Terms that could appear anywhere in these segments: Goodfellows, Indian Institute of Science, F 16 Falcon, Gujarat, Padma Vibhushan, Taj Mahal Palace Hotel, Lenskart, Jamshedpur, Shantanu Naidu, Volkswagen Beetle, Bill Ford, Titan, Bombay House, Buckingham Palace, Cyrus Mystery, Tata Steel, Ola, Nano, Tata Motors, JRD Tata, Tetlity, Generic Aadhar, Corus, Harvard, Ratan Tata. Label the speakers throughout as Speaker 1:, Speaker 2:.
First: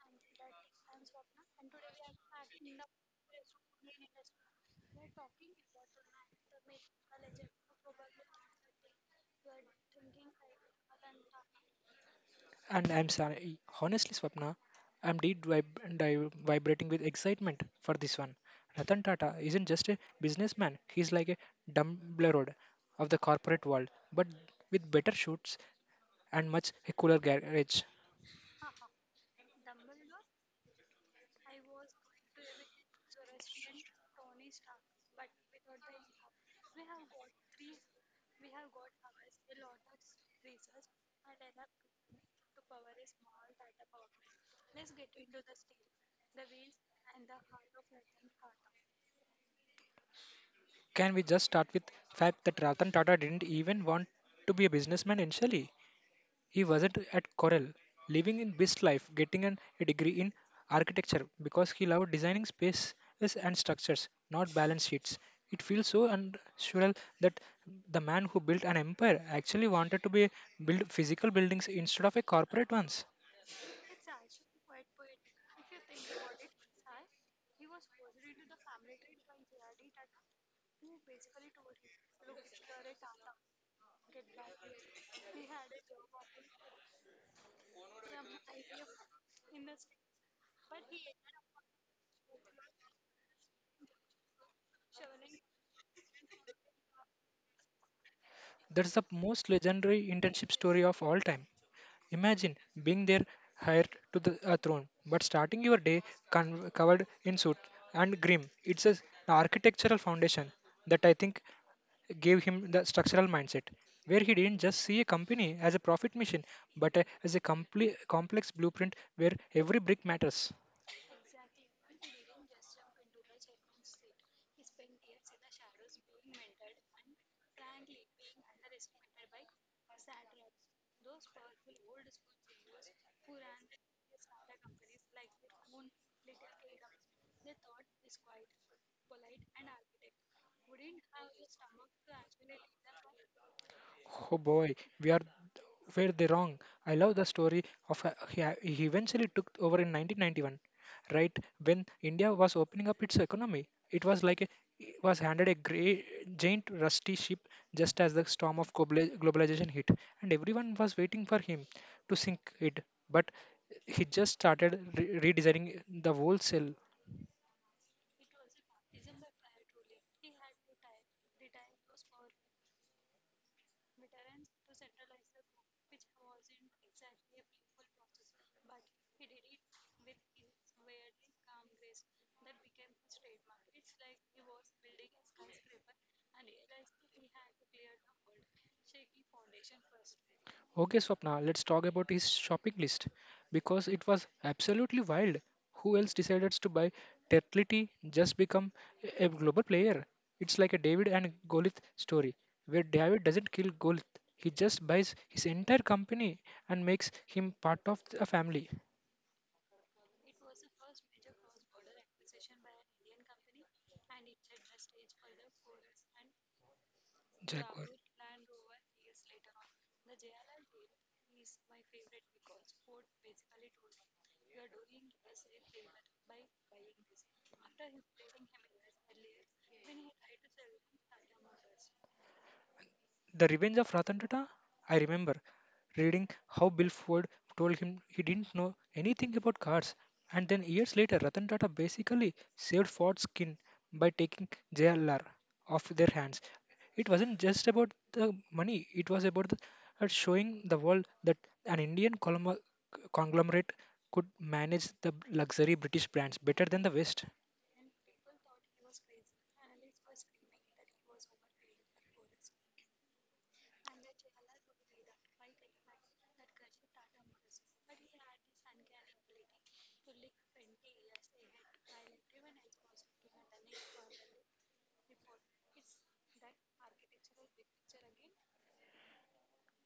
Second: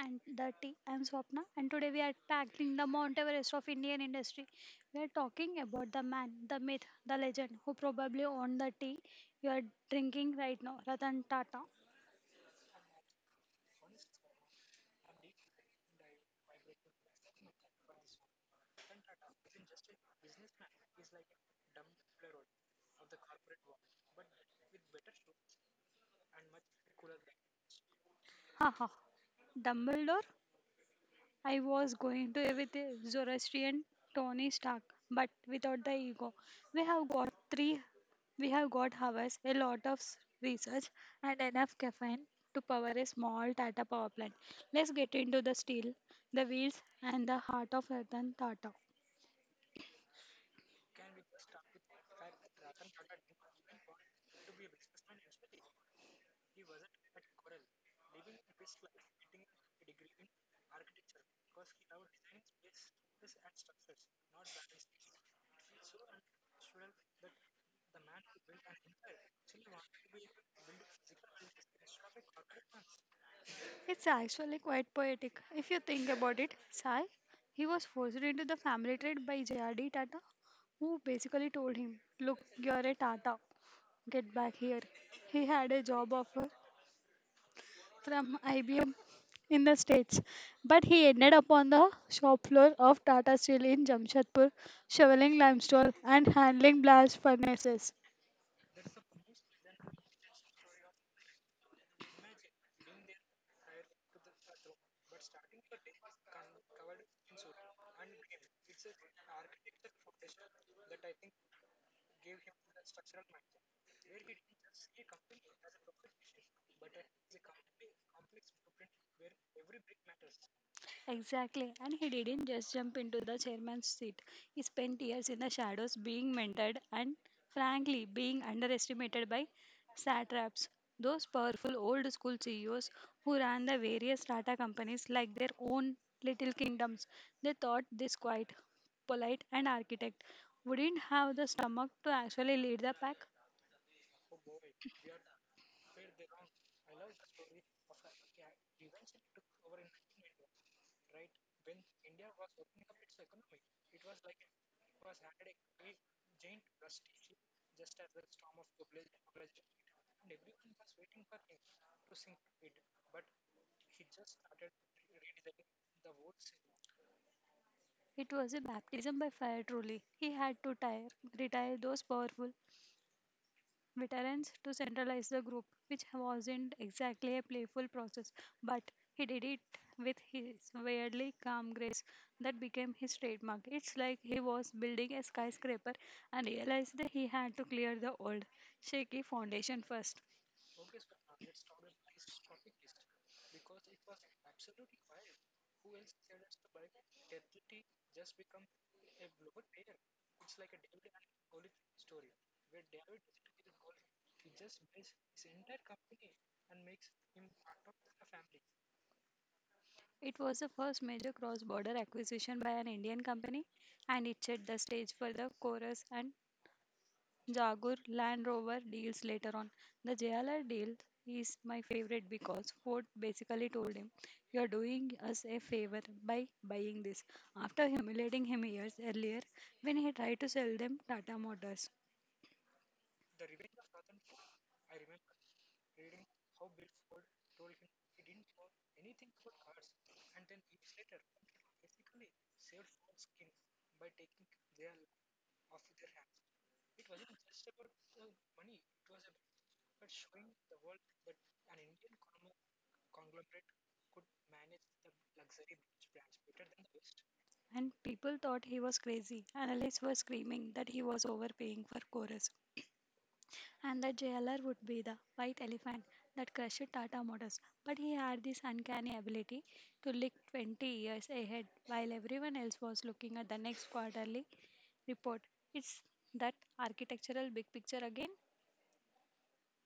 Speaker 1: and the Tea. I'm Swapna, and today we are tackling the Mount Everest of Indian industry. We are talking about the man, the myth, the legend who probably owned the tea you are drinking right now, Ratan Tata.
Speaker 2: And I'm sorry, honestly, Swapna, I'm vibrating with excitement for this one. Ratan Tata isn't just a businessman, he's like a Dumbledore of the corporate world, but with better shoots and much a cooler garage.
Speaker 1: Haha, Dumbledore. I was going to with a Zoroastrian Tony Stark, but without the ego. We have got three, we have got hours, a lot of research, and enough caffeine to power a small Tata power plant. Let's get into the steel, the wheels, and the heart of Ratan Tata.
Speaker 2: Can we just start with fact that Ratan Tata didn't even want to be a businessman initially? He wasn't at Corel, living in best life, getting a degree in architecture because he loved designing spaces and structures, not balance sheets. It feels so unnatural that the man who built an empire actually wanted to be build physical buildings instead of a corporate ones.
Speaker 1: It's actually quite poetic. If you think about it, Sai, he was forced into the family trade by J.R.D. Tata, who basically told him, "Look, you're a Tata. Get back here." He had a job offer from IBM in the States, but he ended up on the shop floor of Tata Steel in Jamshedpur, shoveling limestone and handling blast furnaces.
Speaker 2: That's the most legendary internship story of all time. Imagine being there hired to the a throne, but starting your day covered in soot and grim. It's an architectural foundation that I think gave him the structural mindset, where he didn't just see a company as a profit machine, but as a complex blueprint where every brick matters.
Speaker 1: Exactly. And he didn't just jump into the chairman's seat. He spent years in the shadows being mentored and, frankly, being underestimated by satraps, those powerful old school CEOs who ran the various Tata companies like their own little kingdoms. They thought this quiet, polite, and architect wouldn't have the stomach to actually lead the pack.
Speaker 2: Oh boy, we are were they wrong? I love the story of he eventually took over in 1991, right when India was opening up its economy. It was like it was handed a grey, giant rusty ship just as the storm of globalization hit, and everyone was waiting for him to sink it. But he just started redesigning the whole sail.
Speaker 1: It was a baptism by fire, truly. He had to retire those powerful veterans to centralize the group, which wasn't exactly a playful process, but he did it with his weirdly calm grace that became his trademark. It's like he was building a skyscraper and realized that he had to clear the old, shaky foundation first.
Speaker 2: Okay, Swapna, let's talk about his shopping list because it was absolutely wild. Who else decided to buy Tetlity just become a global player? It's like a David and Golith story where David doesn't kill Golith, he just buys his entire company and makes him part of a family.
Speaker 1: It was the first major cross border acquisition by an Indian company, and it set the stage for the chorus and
Speaker 2: Jaguar.
Speaker 1: Jaguar Land Rover deals later on. The JLR deal is my favorite because Ford basically told him, "You're doing us a favor by buying this." After humiliating him years earlier when he tried to sell them Tata Motors.
Speaker 2: The Revenge of Ratan Tata? I remember reading how Bill Ford told him he didn't know anything about cars, and then years later, Ratan Tata basically saved Ford's skin by taking JLR off their hands. It wasn't just about the money, it was about showing the world that an Indian conglomerate could manage the luxury British brands better than the West.
Speaker 1: And people thought he was crazy. Analysts were screaming that he was overpaying for Chorus. And the jailer would be the white elephant that crushed Tata Motors. But he had this uncanny ability to look 20 years ahead while everyone else was looking at the next quarterly report. It's that architectural big picture again.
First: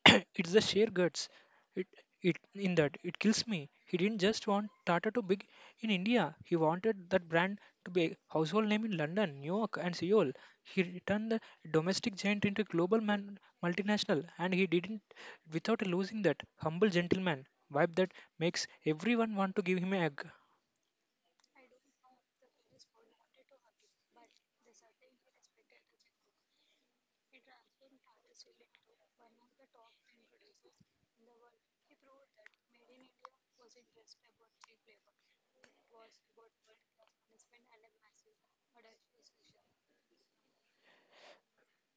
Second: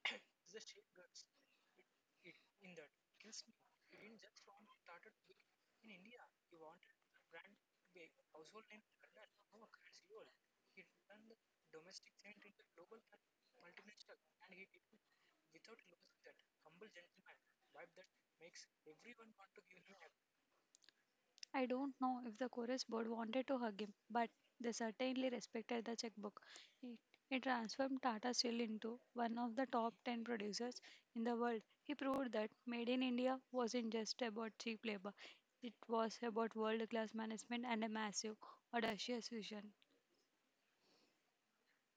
Speaker 2: It's the sheer guts. It, it in that it kills me. He didn't just want Tata to big in India. He wanted that brand to be a household name in London, New York, and Seoul. He turned the domestic giant into a global man, multinational, and he didn't without losing that humble gentleman vibe that makes everyone want to give him an egg.
Speaker 1: I don't know if the chorus board wanted to hug him, but they certainly respected the checkbook. It, it transformed Tata Steel into one of the top 10 producers in the world. He proved that Made in India wasn't just about cheap labor, it was about world class management and a massive, audacious vision.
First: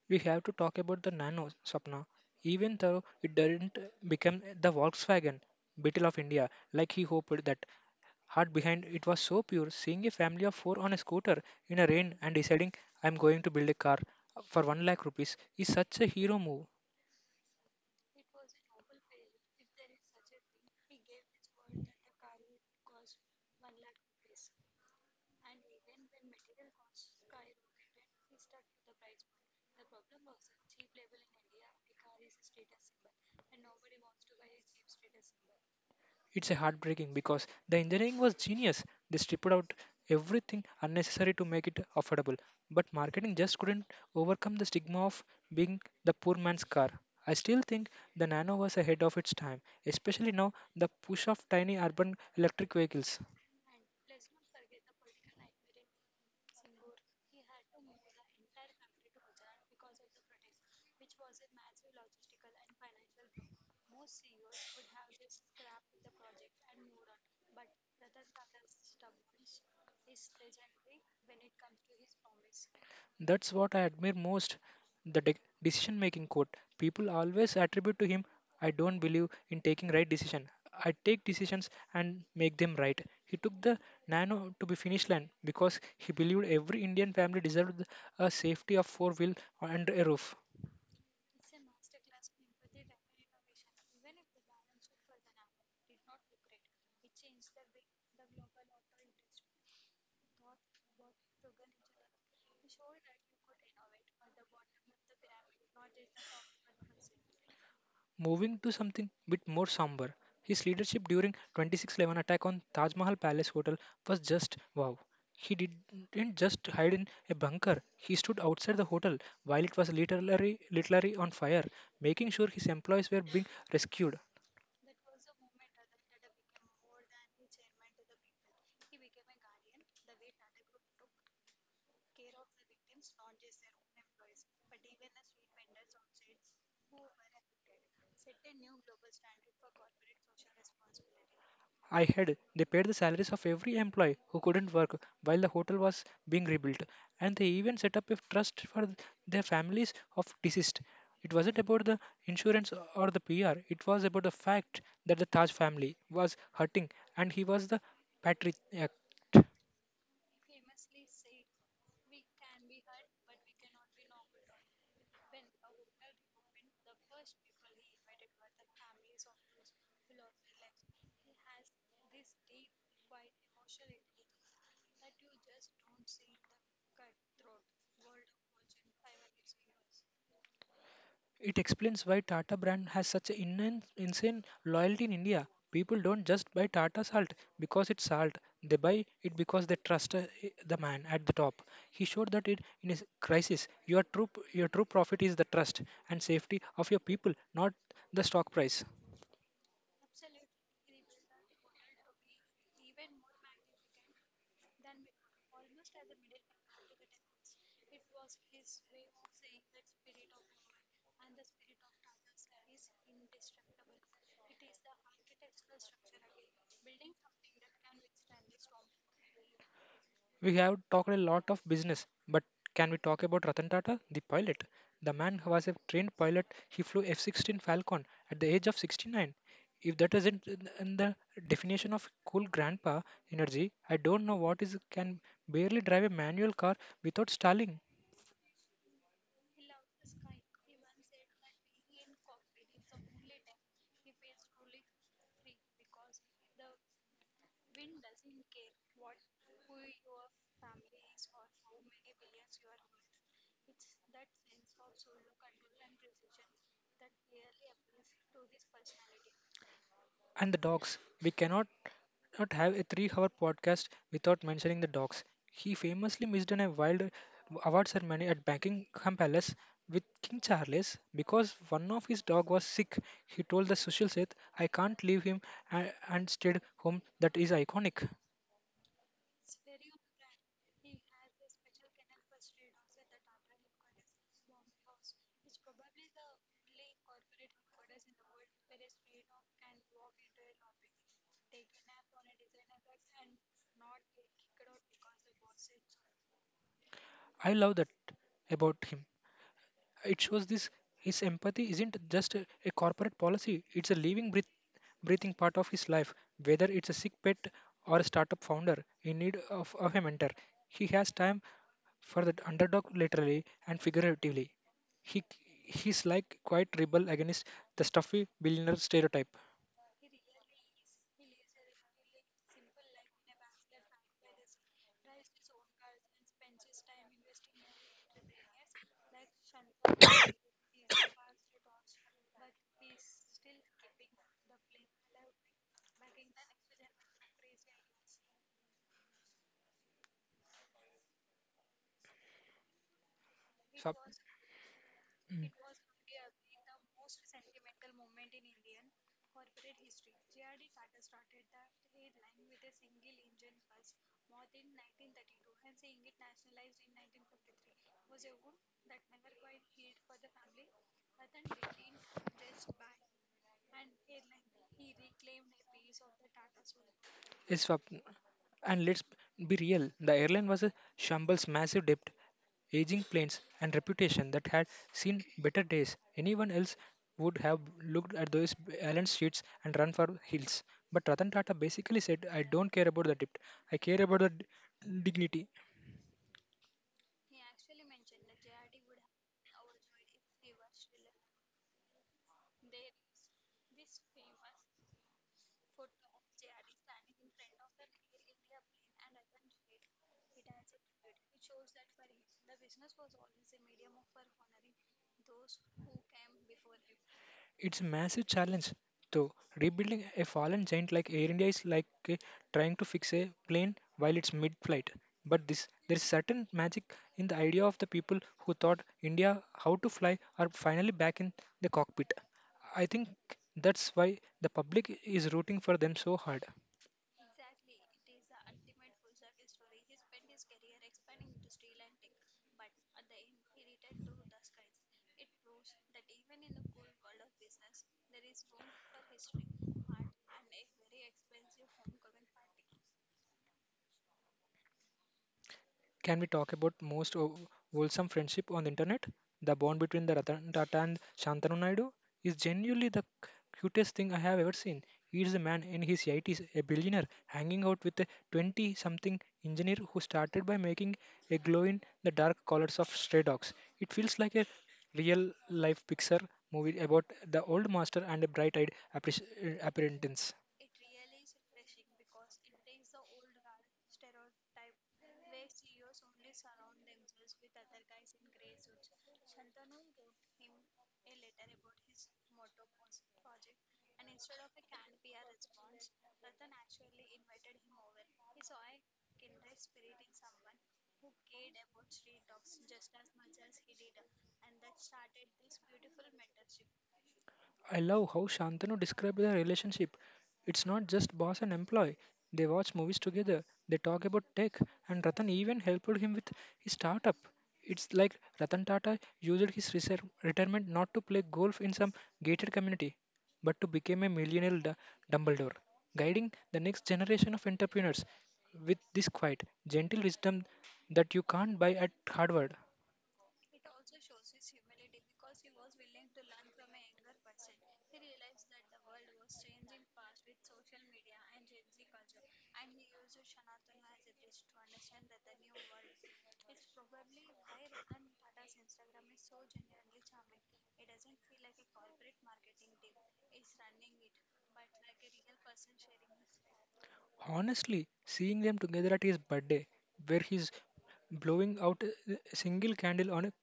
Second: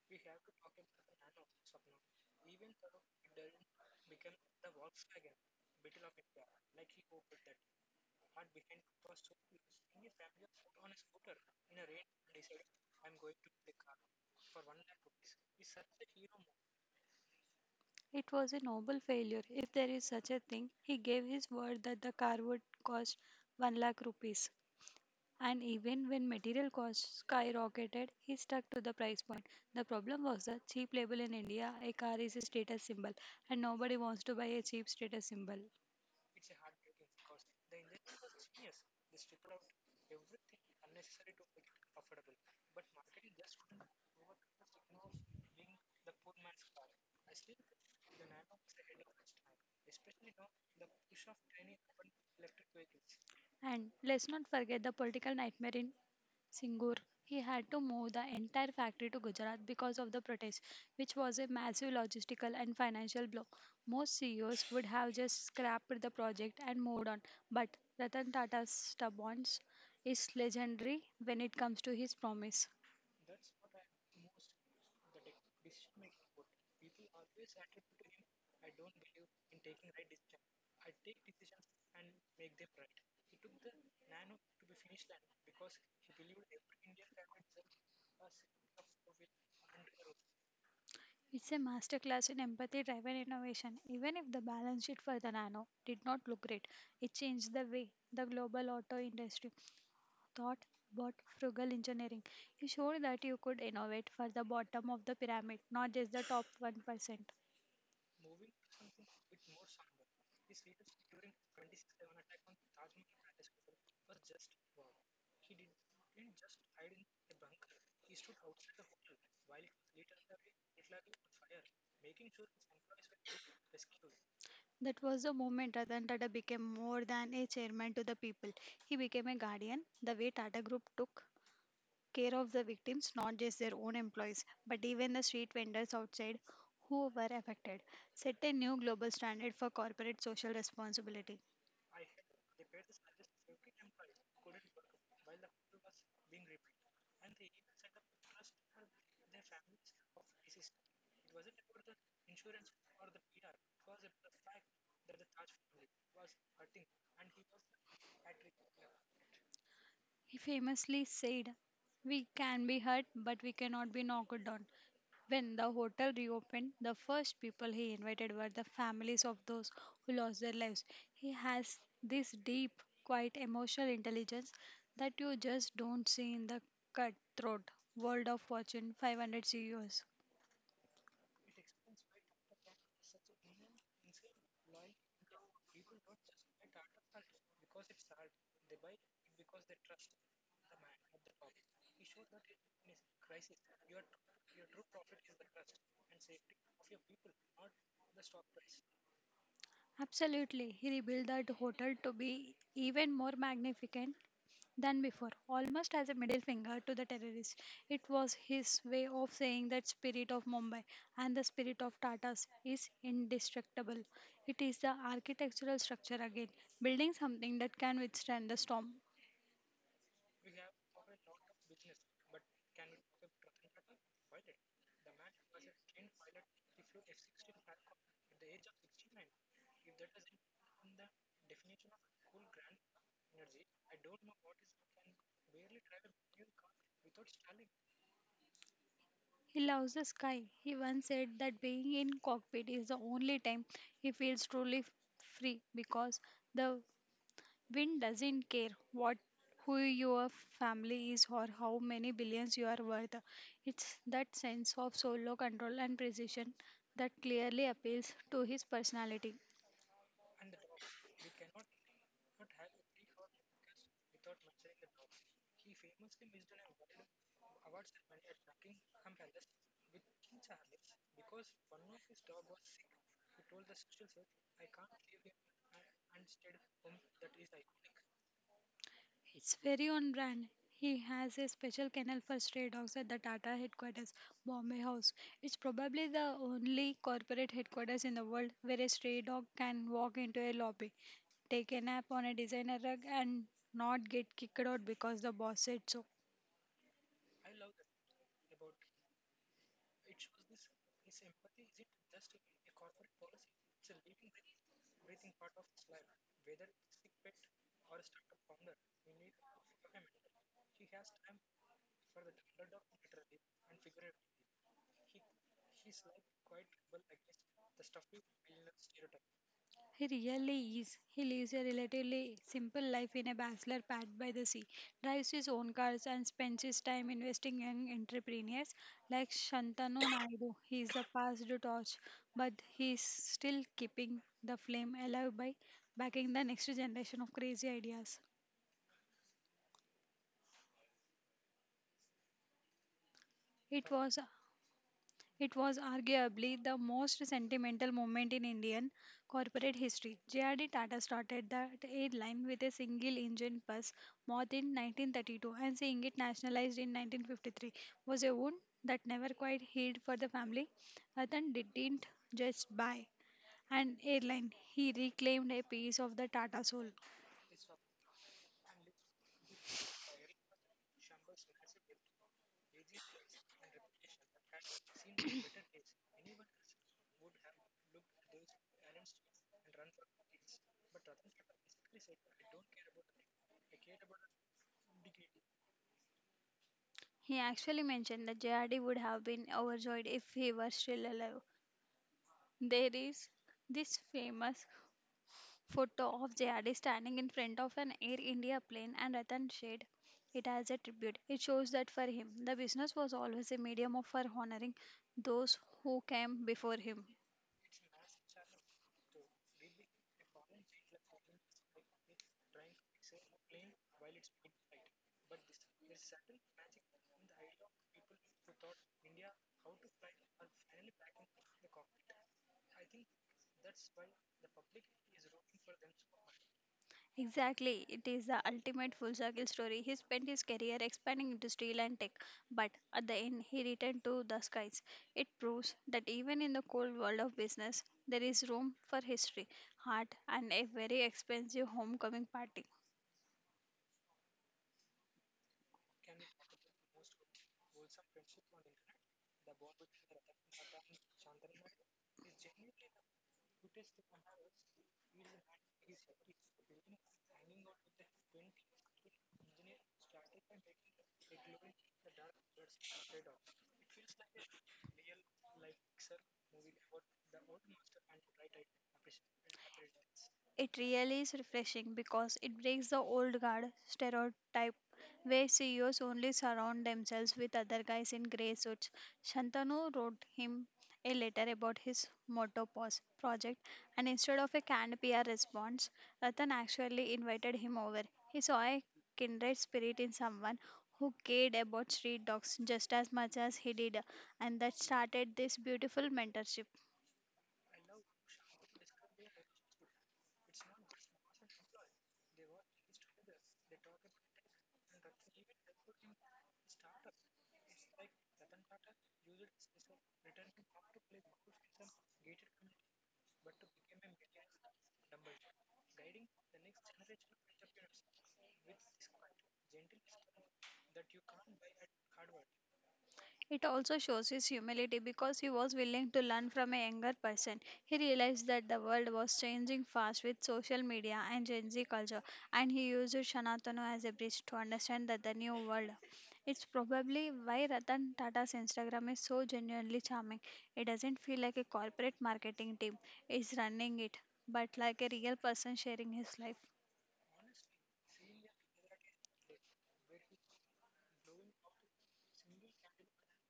Speaker 2: We have to talk about the Nano Sapna, even though it didn't become the Volkswagen Beetle of India like he hoped that Heart behind it was so pure, seeing a family of four on a scooter in a rain and deciding I'm going to build a car for 1 lakh rupees is such a hero move.
Speaker 1: It was a noble failure, if there is such a thing. He gave his word that the car would cost 1 lakh rupees. And even when material costs skyrocketed, he stuck to the price point. The problem was the cheap label in India, a car is a status symbol, and nobody wants to buy a cheap status symbol.
Speaker 2: It's a heartbreaking because the engineering was genius. They stripped out everything unnecessary to make it affordable. But marketing just couldn't overcome the stigma of being the poor man's car. I still think the Nano was ahead of its time, especially now the push of tiny urban electric vehicles.
Speaker 1: And let's not forget the political nightmare in Singur. He had to move the entire factory to Gujarat because of the protest, which was a massive logistical and financial blow. Most CEOs would have just scrapped the project and moved on, but Ratan Tata's stubbornness is legendary when it comes to his promise.
Speaker 2: That's what I admire most the decision making quote. People always attribute to him, I don't believe in taking right decision. I take decisions and make them right. He took the nano to be finish line because he believed every Indian family deserved a safety of four wheel and a roof.
Speaker 1: It's a masterclass in empathy driven innovation. Even if the balance sheet for the Nano did not look great, it changed the way the global auto industry thought about frugal engineering. It showed that you could innovate for the bottom of the pyramid, not just the top 1%.
Speaker 2: Moving to something bit more somber, his leadership during 2611 attack on Taj Mahal Palace Hotel was just wow. He didn't just hide in a bunker. He stood outside the hotel while it was literally on fire, making sure his employees were being rescued.
Speaker 1: That was the moment Ratan Tata became more than a chairman to the people. He became a guardian. The way Tata Group took care of the victims, not just their own employees, but even the street vendors outside who were affected, set a new global standard for corporate social responsibility.
Speaker 2: I had they paid the salaries of every employee who couldn't work while the hotel was being rebuilt, and they even set up a trust for their families of deceased. It wasn't about the insurance or the PR, it was about the fact that the Taj family was hurting and he was the patriarch.
Speaker 1: He famously said, "We can be hurt, but we cannot be knocked down." When the hotel reopened, the first people he invited were the families of those who lost their lives. He has this deep, quiet emotional intelligence that you just don't see in the cutthroat world of Fortune 500 CEOs.
Speaker 2: It explains why Tata brand has such an insane loyalty in India. People don't just buy Tata salt because it's salt. They buy it because they trust the man at the top. He showed that it in his crisis. Your your true profit is the trust and safety of your people, not the stock price.
Speaker 1: Absolutely. He rebuilt that hotel to be even more magnificent than before, almost as a middle finger to the terrorists. It was his way of saying that spirit of Mumbai and the spirit of Tatas is indestructible. It is the architectural structure again, building something that can withstand the storm.
Speaker 2: We have talked a lot of business, but can we talk about Ratan Tata, the pilot? The man who was a trained pilot, he flew F-16 Falcon at the age of 69. If that isn't in the definition of cool grandpa energy, I don't know what is. Can barely drive a manual car without stalling.
Speaker 1: He loves the sky. He once said that being in cockpit is the only time he feels truly free, because the wind doesn't care what who your family is or how many billions you are worth. It's that sense of solo control and precision that clearly appeals to his personality.
Speaker 2: And the dogs. We cannot not have a 3-hour podcast without mentioning the dogs. He famously missed an a wild award ceremony at Buckingham Palace with King Charles because one of his dog was sick. He told the social set, "I can't leave him," a- and stayed home. That is iconic.
Speaker 1: It's very on brand. He has a special kennel for stray dogs at the Tata headquarters, Bombay House. It's probably the only corporate headquarters in the world where a stray dog can walk into a lobby, take a nap on a designer rug, and not get kicked out because the boss said so.
Speaker 2: I love that about him. It shows this his empathy isn't just a corporate policy, it's a living, breathing part of his life. Whether it's a sick pet or a startup founder in need of a mentor, he has time for the underdog literally and figuratively. He he's like quite rebel against the stuffy billionaire stereotype.
Speaker 1: He really is. He lives a relatively simple life in a bachelor pad by the sea, drives his own cars, and spends his time investing in entrepreneurs like Shantanu Naidu. He is the past torch, but he is still keeping the flame alive by backing the next generation of crazy ideas. It
Speaker 2: Stop.
Speaker 1: was It was arguably the most sentimental moment in Indian corporate history. JRD Tata started that airline with a single engine bus moth in 1932, and seeing it nationalized in 1953 was a wound that never quite healed for the family. Ratan didn't just buy an airline, he reclaimed a piece of the Tata soul.
Speaker 2: Is Swapn. And let's be real, the airline was a shambles massive debt, aging planes, and reputation that had seen better days. Anyone else would have looked at those balance sheets and run for hills. But Ratan Tata basically said, I don't care about the debt, I care about the dignity.
Speaker 1: He actually mentioned that JRD would have been overjoyed if he were still alive. There is this famous photo of J.R.D. standing in front of an Air India plane, and Ratan shared it as a tribute. It shows that for him, the business was always a medium of for honoring those who came before him.
Speaker 2: It's a massive challenge, though. Rebuilding a fallen giant like Air India is like trying to fix a plane while it's mid-flight. But this, there's certain magic in the idea of the people who taught India how to fly are finally back in the cockpit. I think that's why the public is rooting for them so hard.
Speaker 1: Exactly, it is the ultimate full circle story. He spent his career expanding into steel and tech, but at the end, he returned to the skies. It proves that even in the cold world of business, there is room for history, art, and a very expensive homecoming party.
Speaker 2: Can we talk about wholesome friendship on the internet? The bond between the Ratan Tata and Shantanu Naidu is genuinely the cutest thing I have ever seen. He is a man in his 80s, a billionaire, hanging out with a 20 something engineer who started by making a glow in the dark collars of stray dogs. It feels like a real life Pixar movie about the old master and a bright eyed apprentice.
Speaker 1: It really is refreshing because it breaks the old guard stereotype where CEOs only surround themselves with other guys in grey suits. Shantanu wrote him a letter about his motto project, and instead of a canned PR response, Ratan actually invited him over. He saw a kindred spirit in someone who cared about street dogs just as much as he did, and that started this beautiful mentorship.
Speaker 2: I love how Shantanu described their relationship. It's not just boss and employee. They watch movies together, they talk about tech, and Ratan even helped him with his startup. It's like Ratan Tata used his retirement not to play golf in some gated community, but to become a Dumbledore, guiding the next generation of entrepreneurs with this quiet, gentle wisdom that you can't buy at Harvard.
Speaker 1: It also shows his humility because he was willing to learn from a younger person. He realized that the world was changing fast with social media and Gen Z culture, and he used Shanatanu as a bridge to understand that the new world. It's probably why Ratan Tata's Instagram is so genuinely charming. It doesn't feel like a corporate marketing team is running it, but like a real person sharing his life.
Speaker 2: Honestly, seeing them together at his birthday, where he's blowing out a single candle on a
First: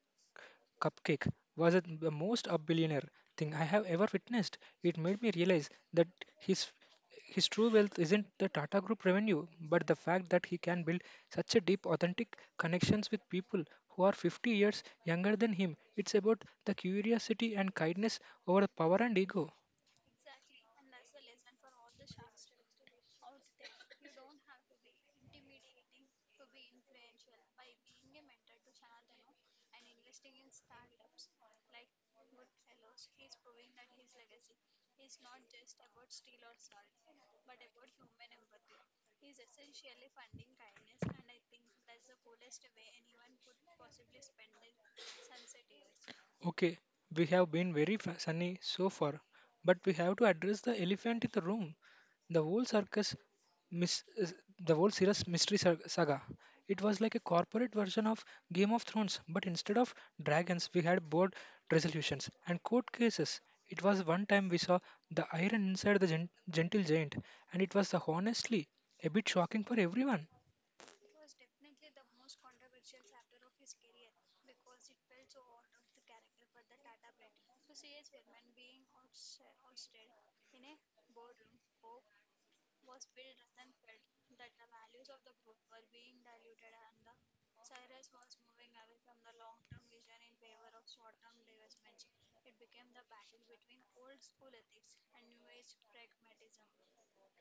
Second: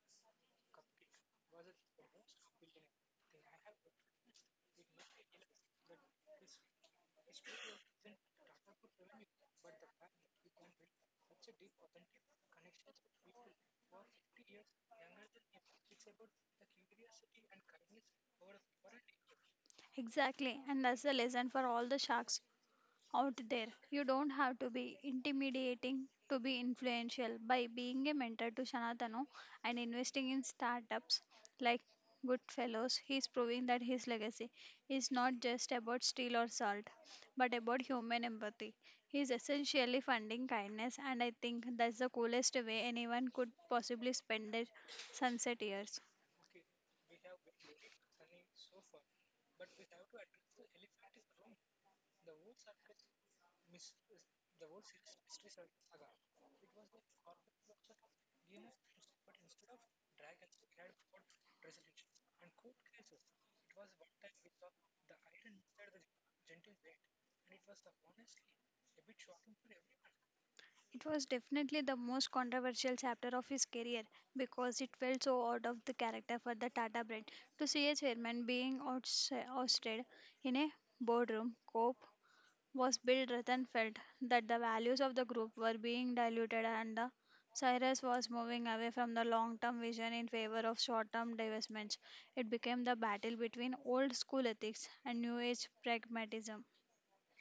Speaker 2: cupcake, was the most a billionaire thing I have ever witnessed. It made me realize that his his true wealth isn't the Tata Group revenue, but the fact that he can build such a deep, authentic connections with people who are 50 years younger than him. It's about the curiosity and kindness over the power and ego.
Speaker 1: Exactly, and that's the lesson for all the sharks out there. You don't have to be intimidating to be influential. By being a mentor to Sanatano and investing in startups like Goodfellows, he is proving that his legacy is not just about steel or salt, but about human empathy. He is essentially funding kindness, and I think that's the coolest way anyone could possibly spend their sunset years.
Speaker 2: Okay, we have been very sunny so far, but we have to address the elephant in the room. The whole mis- uh, the whole serious mystery saga. It was like a corporate version of Game of Thrones, but instead of dragons, we had board resolutions and court cases. It was one time we saw the iron inside the gentle giant, and it was the honestly a bit shocking for everyone.
Speaker 1: It was definitely the most controversial chapter of his career because it felt so out of the character for the Tata brand to see a chairman being ousted in a boardroom. Cope was Bill Rathen felt that the values of the group were being diluted, and the Cyrus was moving away from the long term vision in favor of short term divestments. It became the battle between old school ethics and new age pragmatism.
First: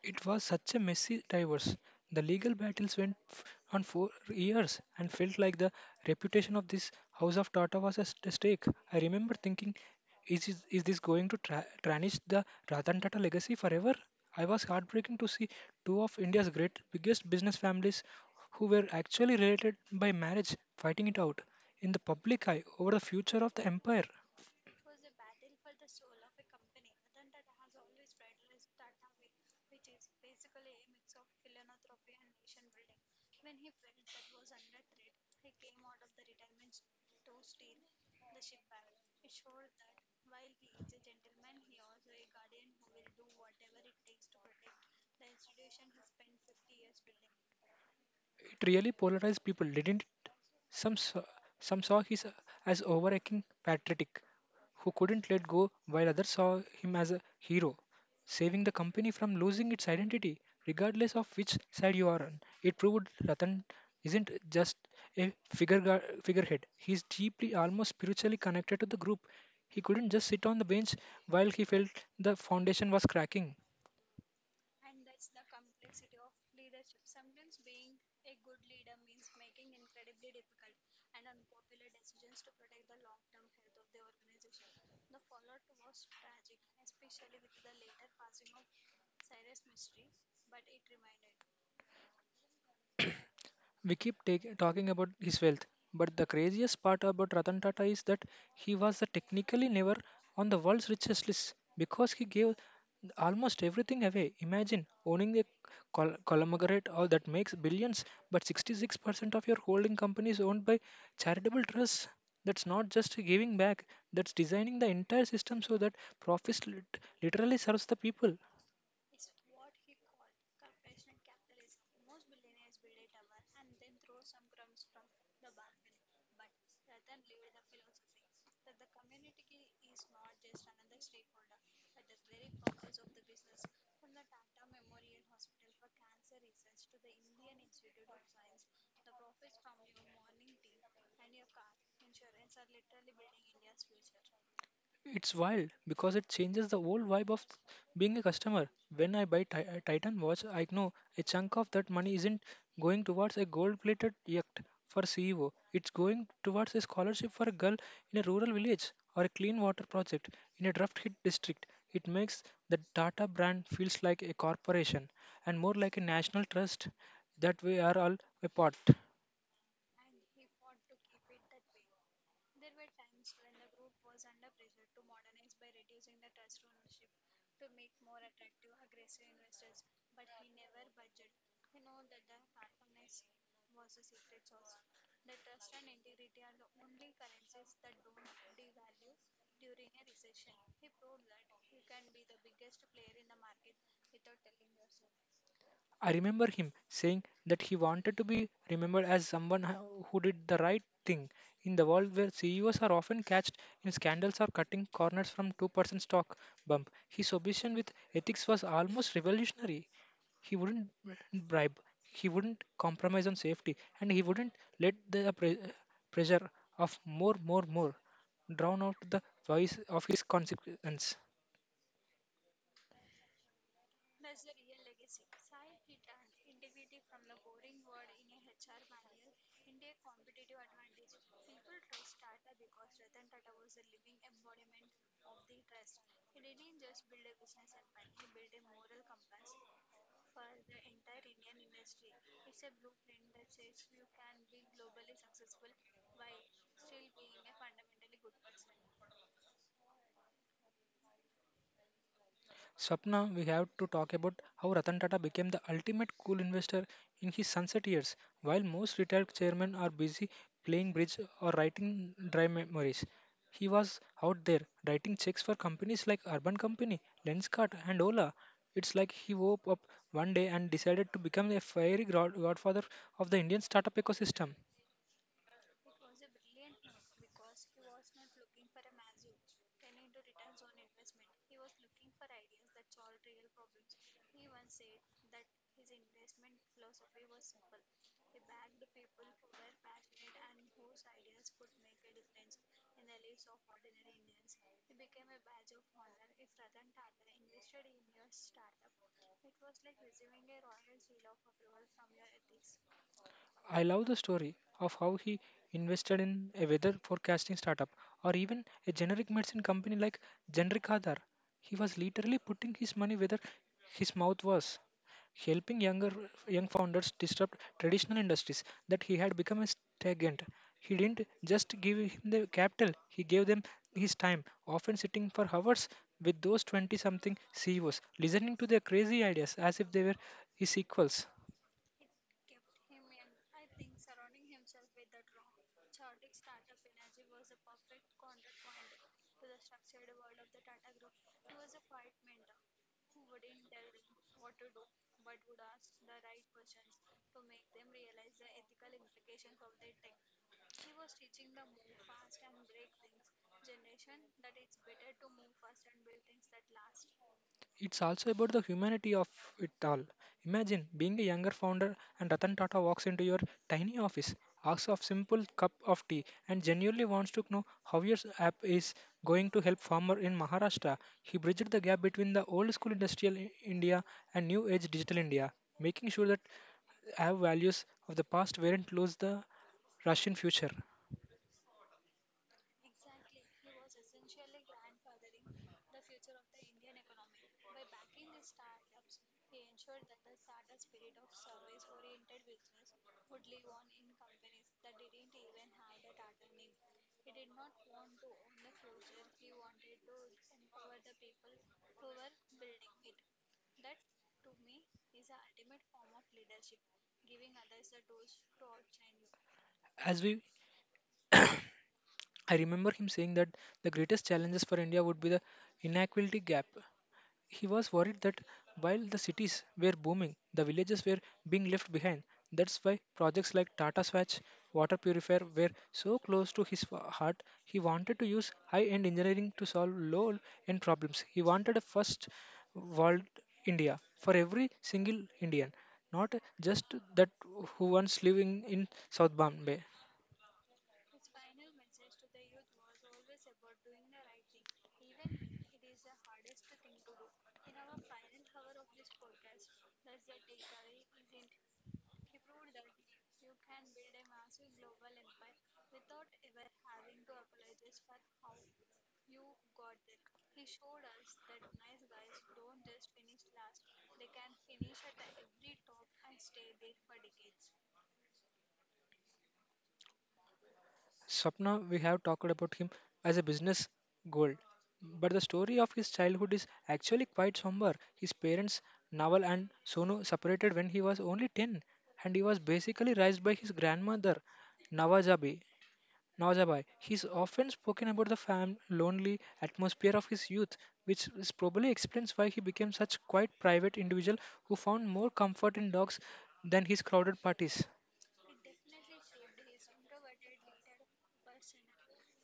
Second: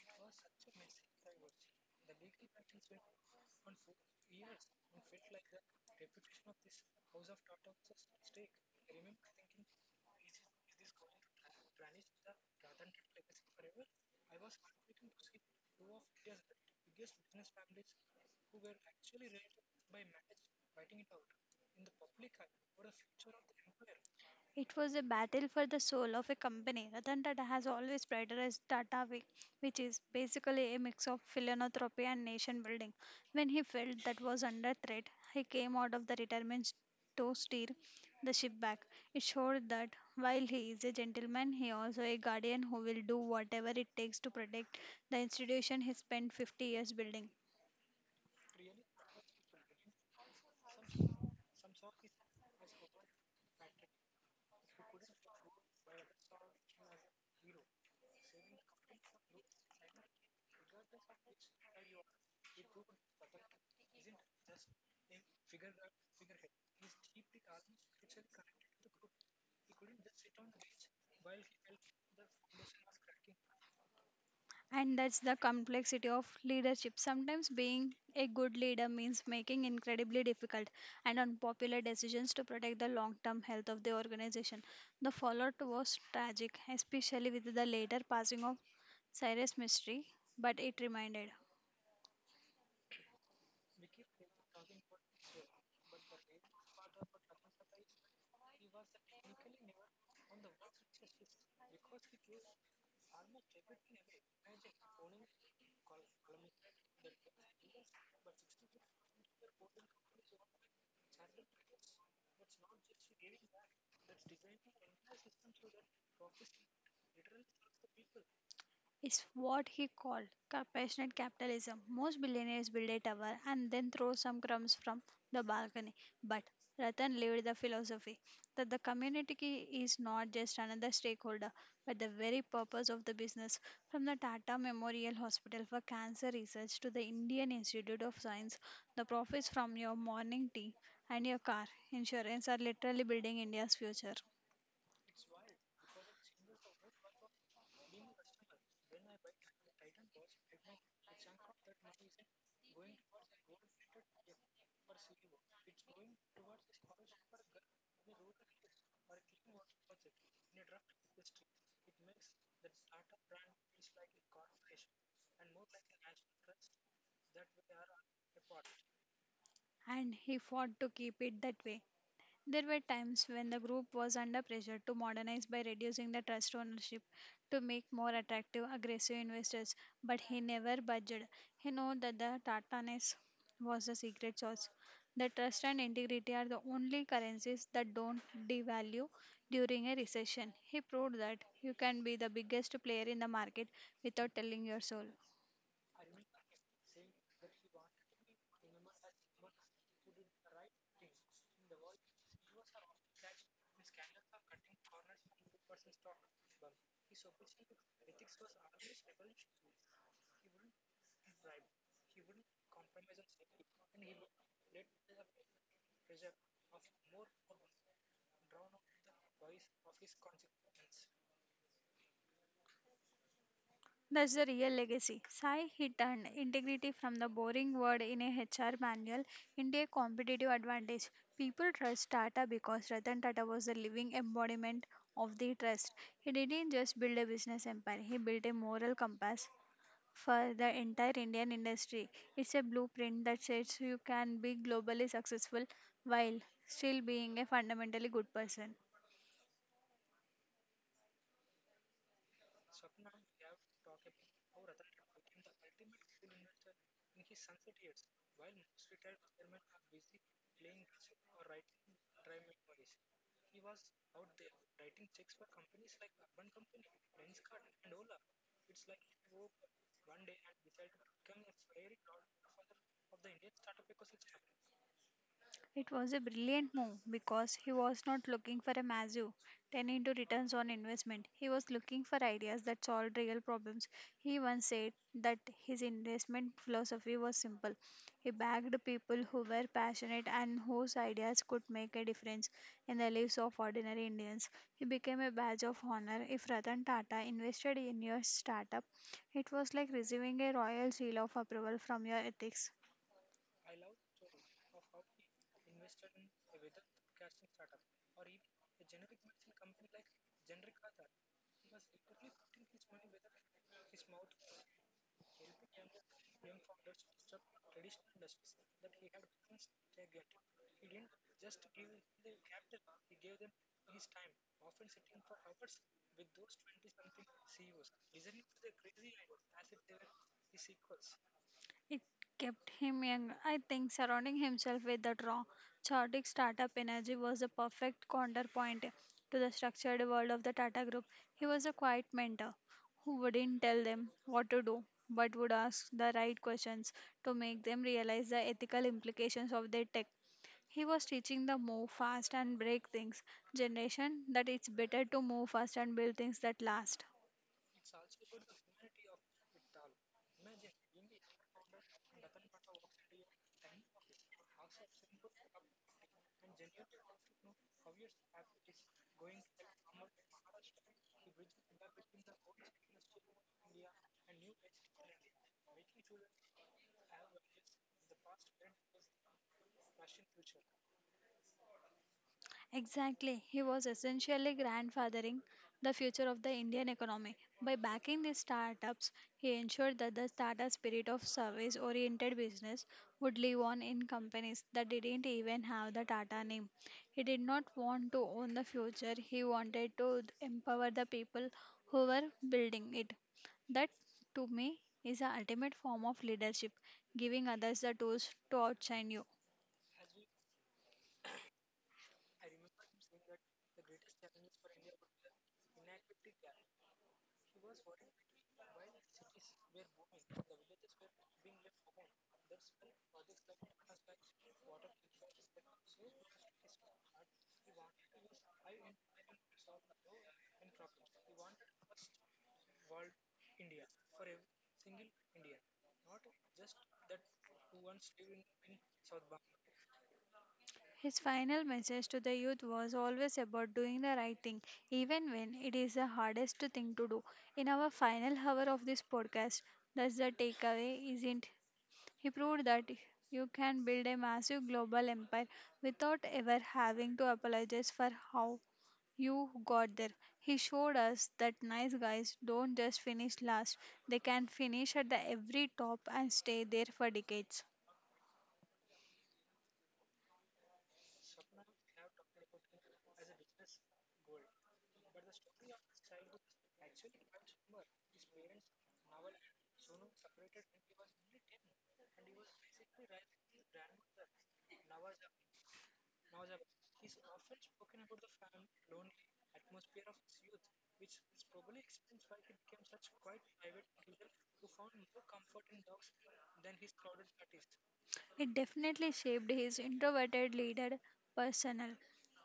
Speaker 2: It was such a messy divorce. The legal battles went on for years and felt like the reputation of this House of Tata was at stake. I remember thinking, is this going to tarnish the Ratan Tata legacy forever? I was heartbroken to see two of India's great biggest business families who were actually related by marriage fighting it out in the public eye over the future of the empire.
Speaker 1: It was a battle for the soul of a company. Ratan Tata has always prioritized Tata Way, which is basically a mix of philanthropy and nation building. When he felt that was under threat, he came out of the retirement to steer the ship back. It showed that while he is a gentleman, he also a guardian who will do whatever it takes to protect the institution he spent 50 years building.
Speaker 2: It really polarized people, didn't Some saw, some saw his as overacting patriotic who couldn't let go, while others saw him as a hero, saving the company from losing its identity. Regardless of which side you are on, it proved Ratan isn't just a figurehead. He's deeply, almost spiritually connected to the group. He couldn't just sit on the bench while he felt the foundation was cracking.
Speaker 1: And that's the complexity of leadership. Sometimes being a good leader means making incredibly difficult and unpopular decisions to protect the long term health of the organization. The fallout was tragic, especially with the later passing of Cyrus Mystery, but it reminded
Speaker 2: We keep talking about his wealth, but the craziest part about Ratan Tata is that he was the technically never on the world's richest list because he gave almost everything away. Imagine owning a conglomerate or that makes billions, but 66% of your holding company is owned by charitable trusts. That's not just giving back, that's designing the entire system so that profits literally serves the people.
Speaker 1: is what he called compassionate capitalism. Most billionaires build a tower and then throw some crumbs from the balcony. But Ratan lived the philosophy that the community is not just another stakeholder, but the very purpose of the business. From the Tata Memorial Hospital for Cancer Research to the Indian Institute of Science, the profits from your morning tea and your car insurance are literally building India's future,
Speaker 2: It's wild because it changes the whole vibe of being a customer. When I buy a Titan watch, I know a chunk of that money isn't going towards a gold-plated yacht for CEO. It's going towards a scholarship for a girl in a rural village or a clean water project in a drought-hit district. It makes the Tata brand feels like a corporation and more like a national trust that we are all a part.
Speaker 1: and he fought to keep it that way. There were times when the group was under pressure to modernize by reducing the trust ownership to make more attractive aggressive investors, but he never budged. He knew that the Tataness was the secret sauce. The trust and integrity are the only currencies that don't devalue during a recession. He proved that you can be the biggest player in the market without telling your soul.
Speaker 2: I remember him saying that he wanted to be remembered as someone who did the right thing in the world where CEOs are often catched in scandals or cutting corners from 2% stock bump. His obsession with ethics was almost revolutionary. He wouldn't bribe, he wouldn't compromise on safety, and he wouldn't let the pressure of more, more, more drown out the voice of his consequence.
Speaker 1: That's the real legacy. Sai, he turned integrity from the boring word in a HR manual into a competitive advantage. People trust Tata because Ratan Tata was the living embodiment of the trust. He didn't just build a business empire, he built a moral compass for the entire Indian industry. It's a blueprint that says you can be globally successful while still being a fundamentally good person.
Speaker 2: Swapna, we have to talk about how Ratan Tata became the ultimate cool investor in his sunset years. While most retired chairmen are busy playing bridge or writing dry memories, he was out there writing checks for companies like Urban Company, Lenskart, and Ola. It's like he woke up one day and decided to become a fiery godfather of the Indian startup ecosystem.
Speaker 1: It was a brilliant move because he was not looking for a massive 10 into returns on investment. He was looking for ideas that solved real problems. He once said that his investment philosophy was simple. He backed people who were passionate and whose ideas could make a difference in the lives of ordinary Indians. He became a badge of honor. If Ratan Tata invested in your startup, it was like receiving a royal seal of approval from your ethics.
Speaker 2: I love the story of how he invested in a weather forecasting startup or even a generic medicine company like Generic Aadhar. He was literally putting his money where his mouth was, helping young founders disrupt traditional industries that he had become a stagnant. He didn't just give him the capital, he gave them his time, often sitting for hours with those 20 something CEOs, listening to their crazy ideas as if they were his equals.
Speaker 1: It kept him young. I think surrounding himself with the raw, chaotic startup energy was the perfect counterpoint to the structured world of the Tata Group. He was a quiet mentor who wouldn't tell them what to do, but would ask the right questions to make them realize the ethical implications of their tech. He was teaching the move fast and break things generation that it's better to move fast and build things that last.
Speaker 2: It's also about the humanity of it all. Imagine being a younger founder and Ratan Tata walks into your tiny office, asks of simple cup of tea, and genuinely wants to know how your app is going to help farmer in Maharashtra. He bridged the gap between the old school industrial India and new age digital India, making sure that our values of the past weren't lose the Russian future.
Speaker 1: Exactly. He was essentially grandfathering the future of the Indian economy. By backing these startups, he ensured that the startup spirit of service oriented business would live on in companies that didn't even have the Tata name. He did not want to own the future, he wanted to empower the people who were building it. That, to me, is the ultimate form of leadership giving others the tools to outshine you.
Speaker 2: As we, I remember him saying that the greatest challenges for India would be the inequality gap. He was worried that while the cities were booming, the villages were being left behind. That's why projects like Tata Swatch water purifier were so close to his heart. He wanted to use high-end engineering to solve low-end problems. He wanted a first world India for every single Indian, not just that who once living in South Bombay.
Speaker 1: His final message to the youth was always about doing the right thing, even when it is the hardest thing to do. In our final hour of this podcast, that's the takeaway, isn't? He proved that you can build a massive global empire without ever having to apologize for how you got there. He showed us that nice guys don't just finish last, they can finish at the every top and stay there for decades.
Speaker 2: Swapna, we have talked about him as a business gold, but the story of his childhood is actually quite somber. His parents, Naval and Sonu, separated when he was only 10, and he was basically raised by his grandmother, Nawajabi. Nawajabai. He's often spoken about the lonely atmosphere of his youth, which is probably explains why he became such quite private individual who found more comfort in dogs than his crowded parties.
Speaker 1: It definitely shaped his introverted leader personnel.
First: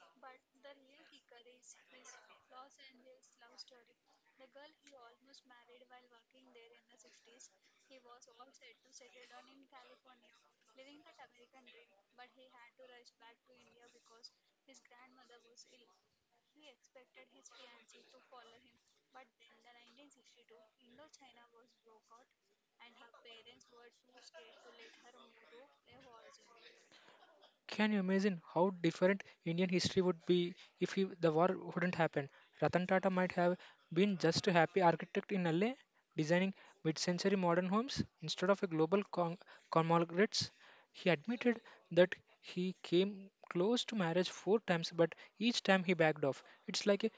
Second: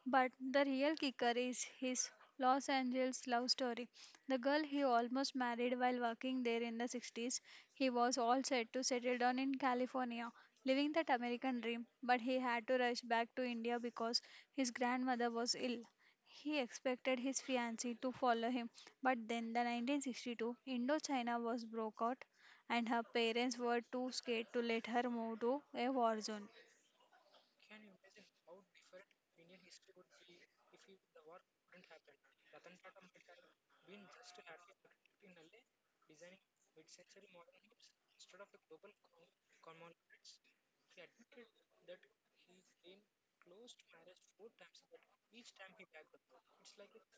Speaker 1: But the real kicker is his Los Angeles love story. The girl he almost married while working there in the 60s, he was all set to settle down in California, living that American dream, but he had to rush back to India because his grandmother was ill. He expected his fiancée to follow him, but then the 1962 Indochina was broke out, and her parents were too scared to let her move to a war zone.
Speaker 2: Can you imagine how different Indian history would be if he, the war wouldn't happen? Ratan Tata might have been just a happy architect in LA, designing mid-century modern homes instead of a global conglomerate. He admitted that he came close to marriage 4 times, but each time he backed off. It's like a,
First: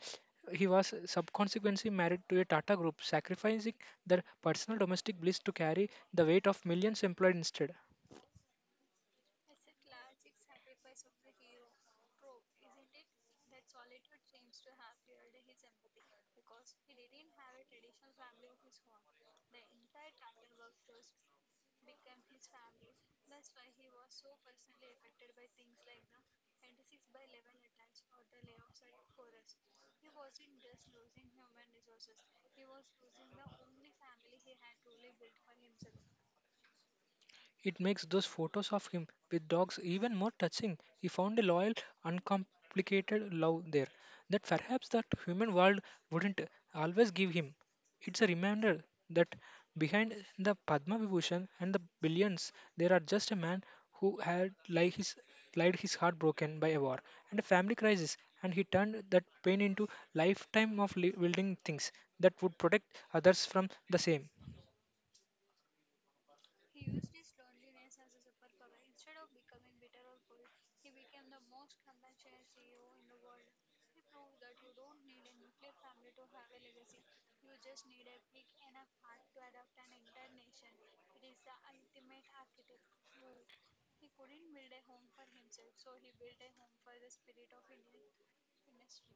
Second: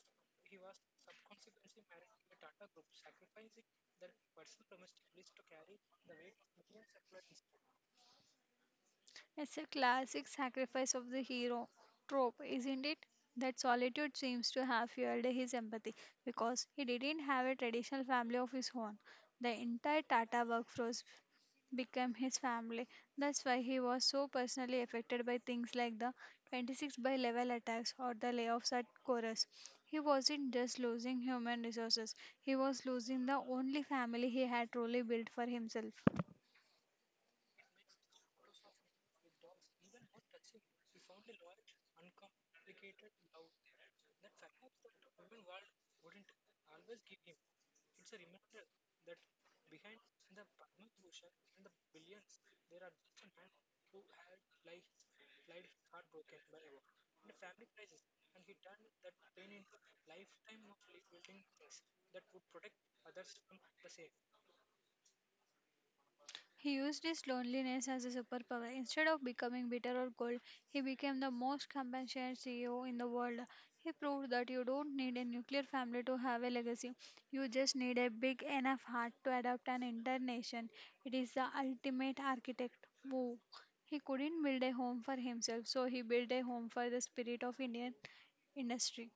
Speaker 2: he was subsequently married to a Tata group, sacrificing their personal domestic bliss to carry the weight of millions employed instead.
Speaker 1: It's a classic sacrifice of the hero trope, isn't it? That solitude seems to have fueled his empathy because he didn't have a traditional family of his own. The entire Tata workforce became his family. That's why he was so personally affected by things like the 26 by level attacks or the layoffs at Chorus. He wasn't just losing human resources, he was losing the only family he had truly built for himself.
Speaker 2: It makes those photos of him with dogs even more touching. He found a loyal, uncomplicated love there that perhaps that human world wouldn't always give him. It's a reminder that behind the Padma Vibhushan and the billions, there are just a man who had like his lied his heart broken by a war and a family crisis, and he turned that pain into lifetime of building things that would protect others from the same.
Speaker 1: He used his loneliness as a superpower. Instead of becoming bitter or cold, he became the most compassionate CEO in the world. He proved that you don't need a nuclear family to have a legacy. You just need a big enough heart to adapt an entire nation. It is the ultimate architect. Woo. He couldn't build a home for himself, so he built a home for the spirit of Indian industry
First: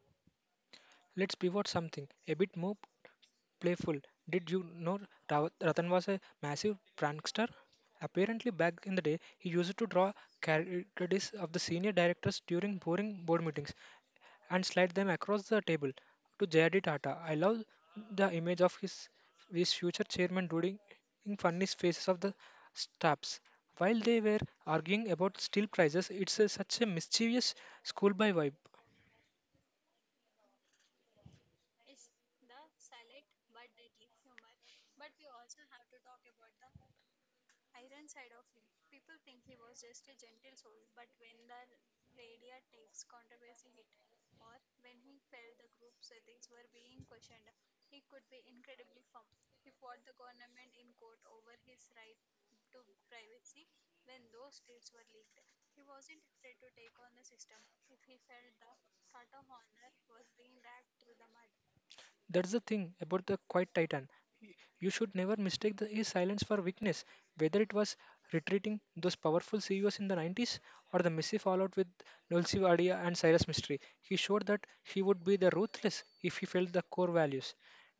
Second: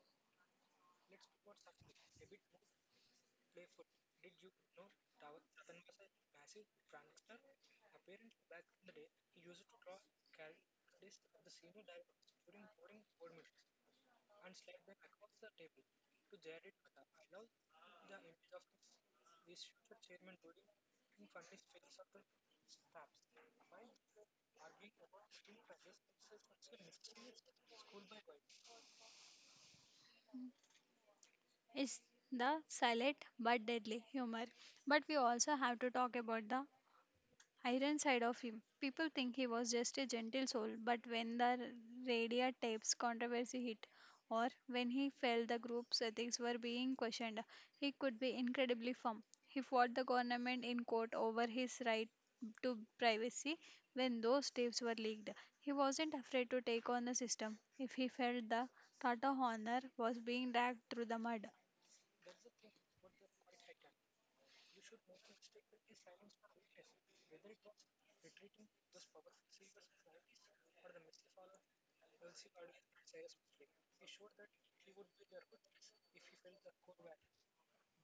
Speaker 2: Let's pivot something a bit more playful. Did you know Ratan was a massive prankster? Apparently, back in the day, he used to draw caricatures of the senior directors during boring board meetings and slide them across the table to JRD Tata. I love the image of his future chairman doing funny faces of the staffs. While they were arguing about steel prices, it's a, such a mischievous schoolboy vibe.
Speaker 1: is the silent but deadly humor. But we also have to talk about the iron side of him. People think he was just a gentle soul, but when the Radia tapes controversy hit, or when he felt the group's ethics were being questioned, he could be incredibly firm. He fought the government in court over his right to privacy when those tapes were leaked. He wasn't afraid to take on the system if he felt the Tata honor was being dragged through the mud.
Speaker 2: That's the thing about the quiet titan. Y- You should never mistake his silence for weakness, whether it was retreating those powerful CEOs in the 90s or the messy fallout with Dulce Wadia and Cyrus Mystery. He showed that he would be the ruthless if he felt the core values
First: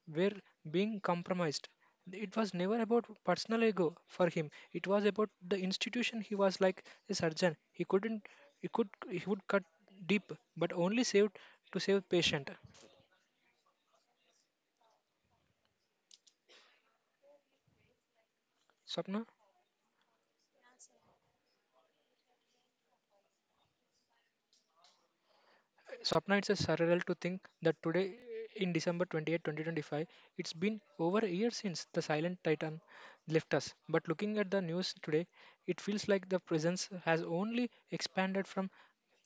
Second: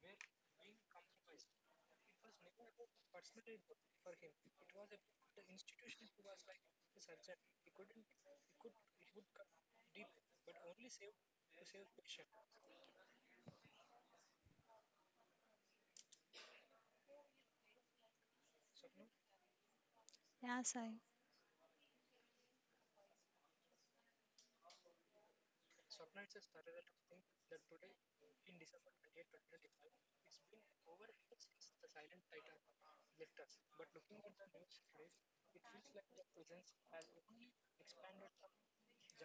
Speaker 2: were being compromised. It was never about personal ego for him. It was about the institution. He was like a surgeon. He couldn't. He could. He would cut deep, but only saved to save patient. Sapna.
Speaker 1: Yeah, Sai.
Speaker 2: Swapna, it's a surreal to think that today, in December 28, 2025, it's been over a year since the silent titan left us. But looking at the news today, it feels like the presence has only expanded from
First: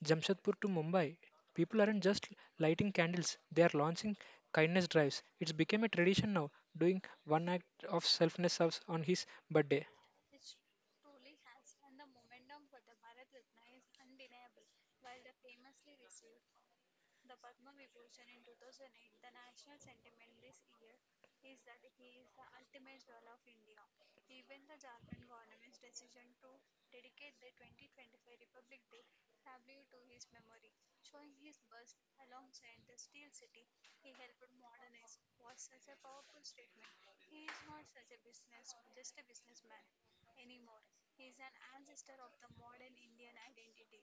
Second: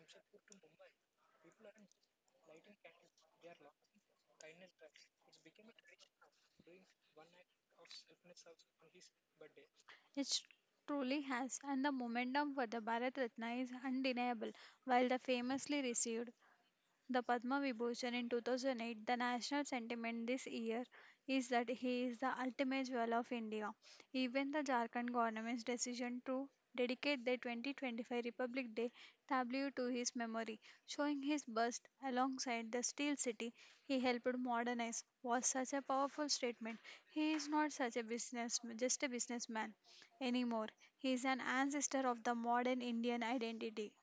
Speaker 2: Jamshedpur to Mumbai. People aren't just lighting candles, they are launching kindness drives. It's become a tradition now, doing one act of selfness service on his birthday.
Speaker 1: It truly has, and the momentum for the Bharat Ratna is undeniable. While the famously received the Padma Vibhushan in 2008, the national sentiment this year is that he is the ultimate jewel of India. Even the Jharkhand government's decision to dedicate the 2025 Republic Day tableau to his memory, showing his bust alongside the steel city he helped modernize, was such a powerful statement. He is not such a business, just a businessman anymore. He is an ancestor of the modern Indian identity.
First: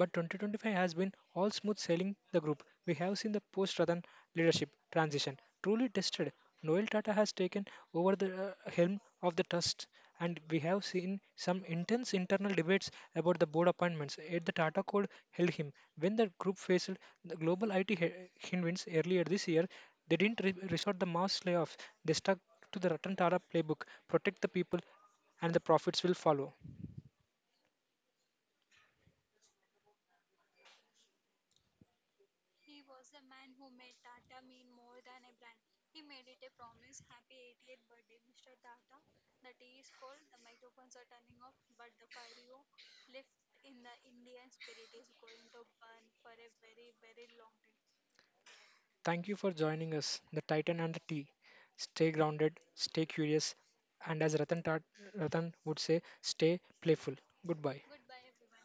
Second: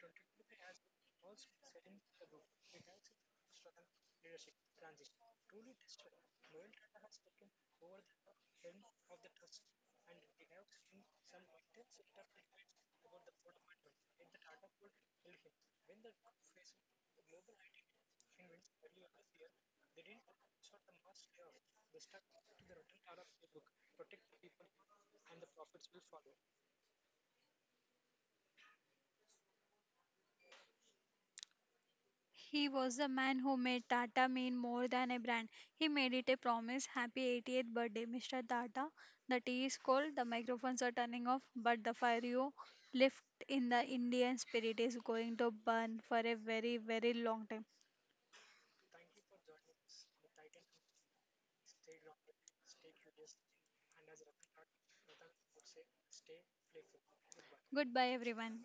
Speaker 2: But 2025 has been all smooth sailing the group. We have seen the post Radan leadership transition truly tested. Noel Tata has taken over the helm of the trust, and we have seen some intense internal debates about the board appointments. Yet the Tata code held him. When the group faced the global IT headwinds earlier this year, they didn't resort the mass layoffs. They stuck to the Ratan Tata playbook protect the people, and the profits will follow.
Speaker 1: He was the man who made Tata mean more than a brand. He made it a promise. Happy 80th birthday, Mr. Tata. The tea is cold, the microphones are turning off, but the fire you left in the Indian spirit is going to burn for a very, very long time.
Speaker 2: Thank you for joining us, the Titan and the T. Stay grounded, stay curious, and as Ratan would say, stay playful. Goodbye.
Speaker 1: Goodbye, everyone.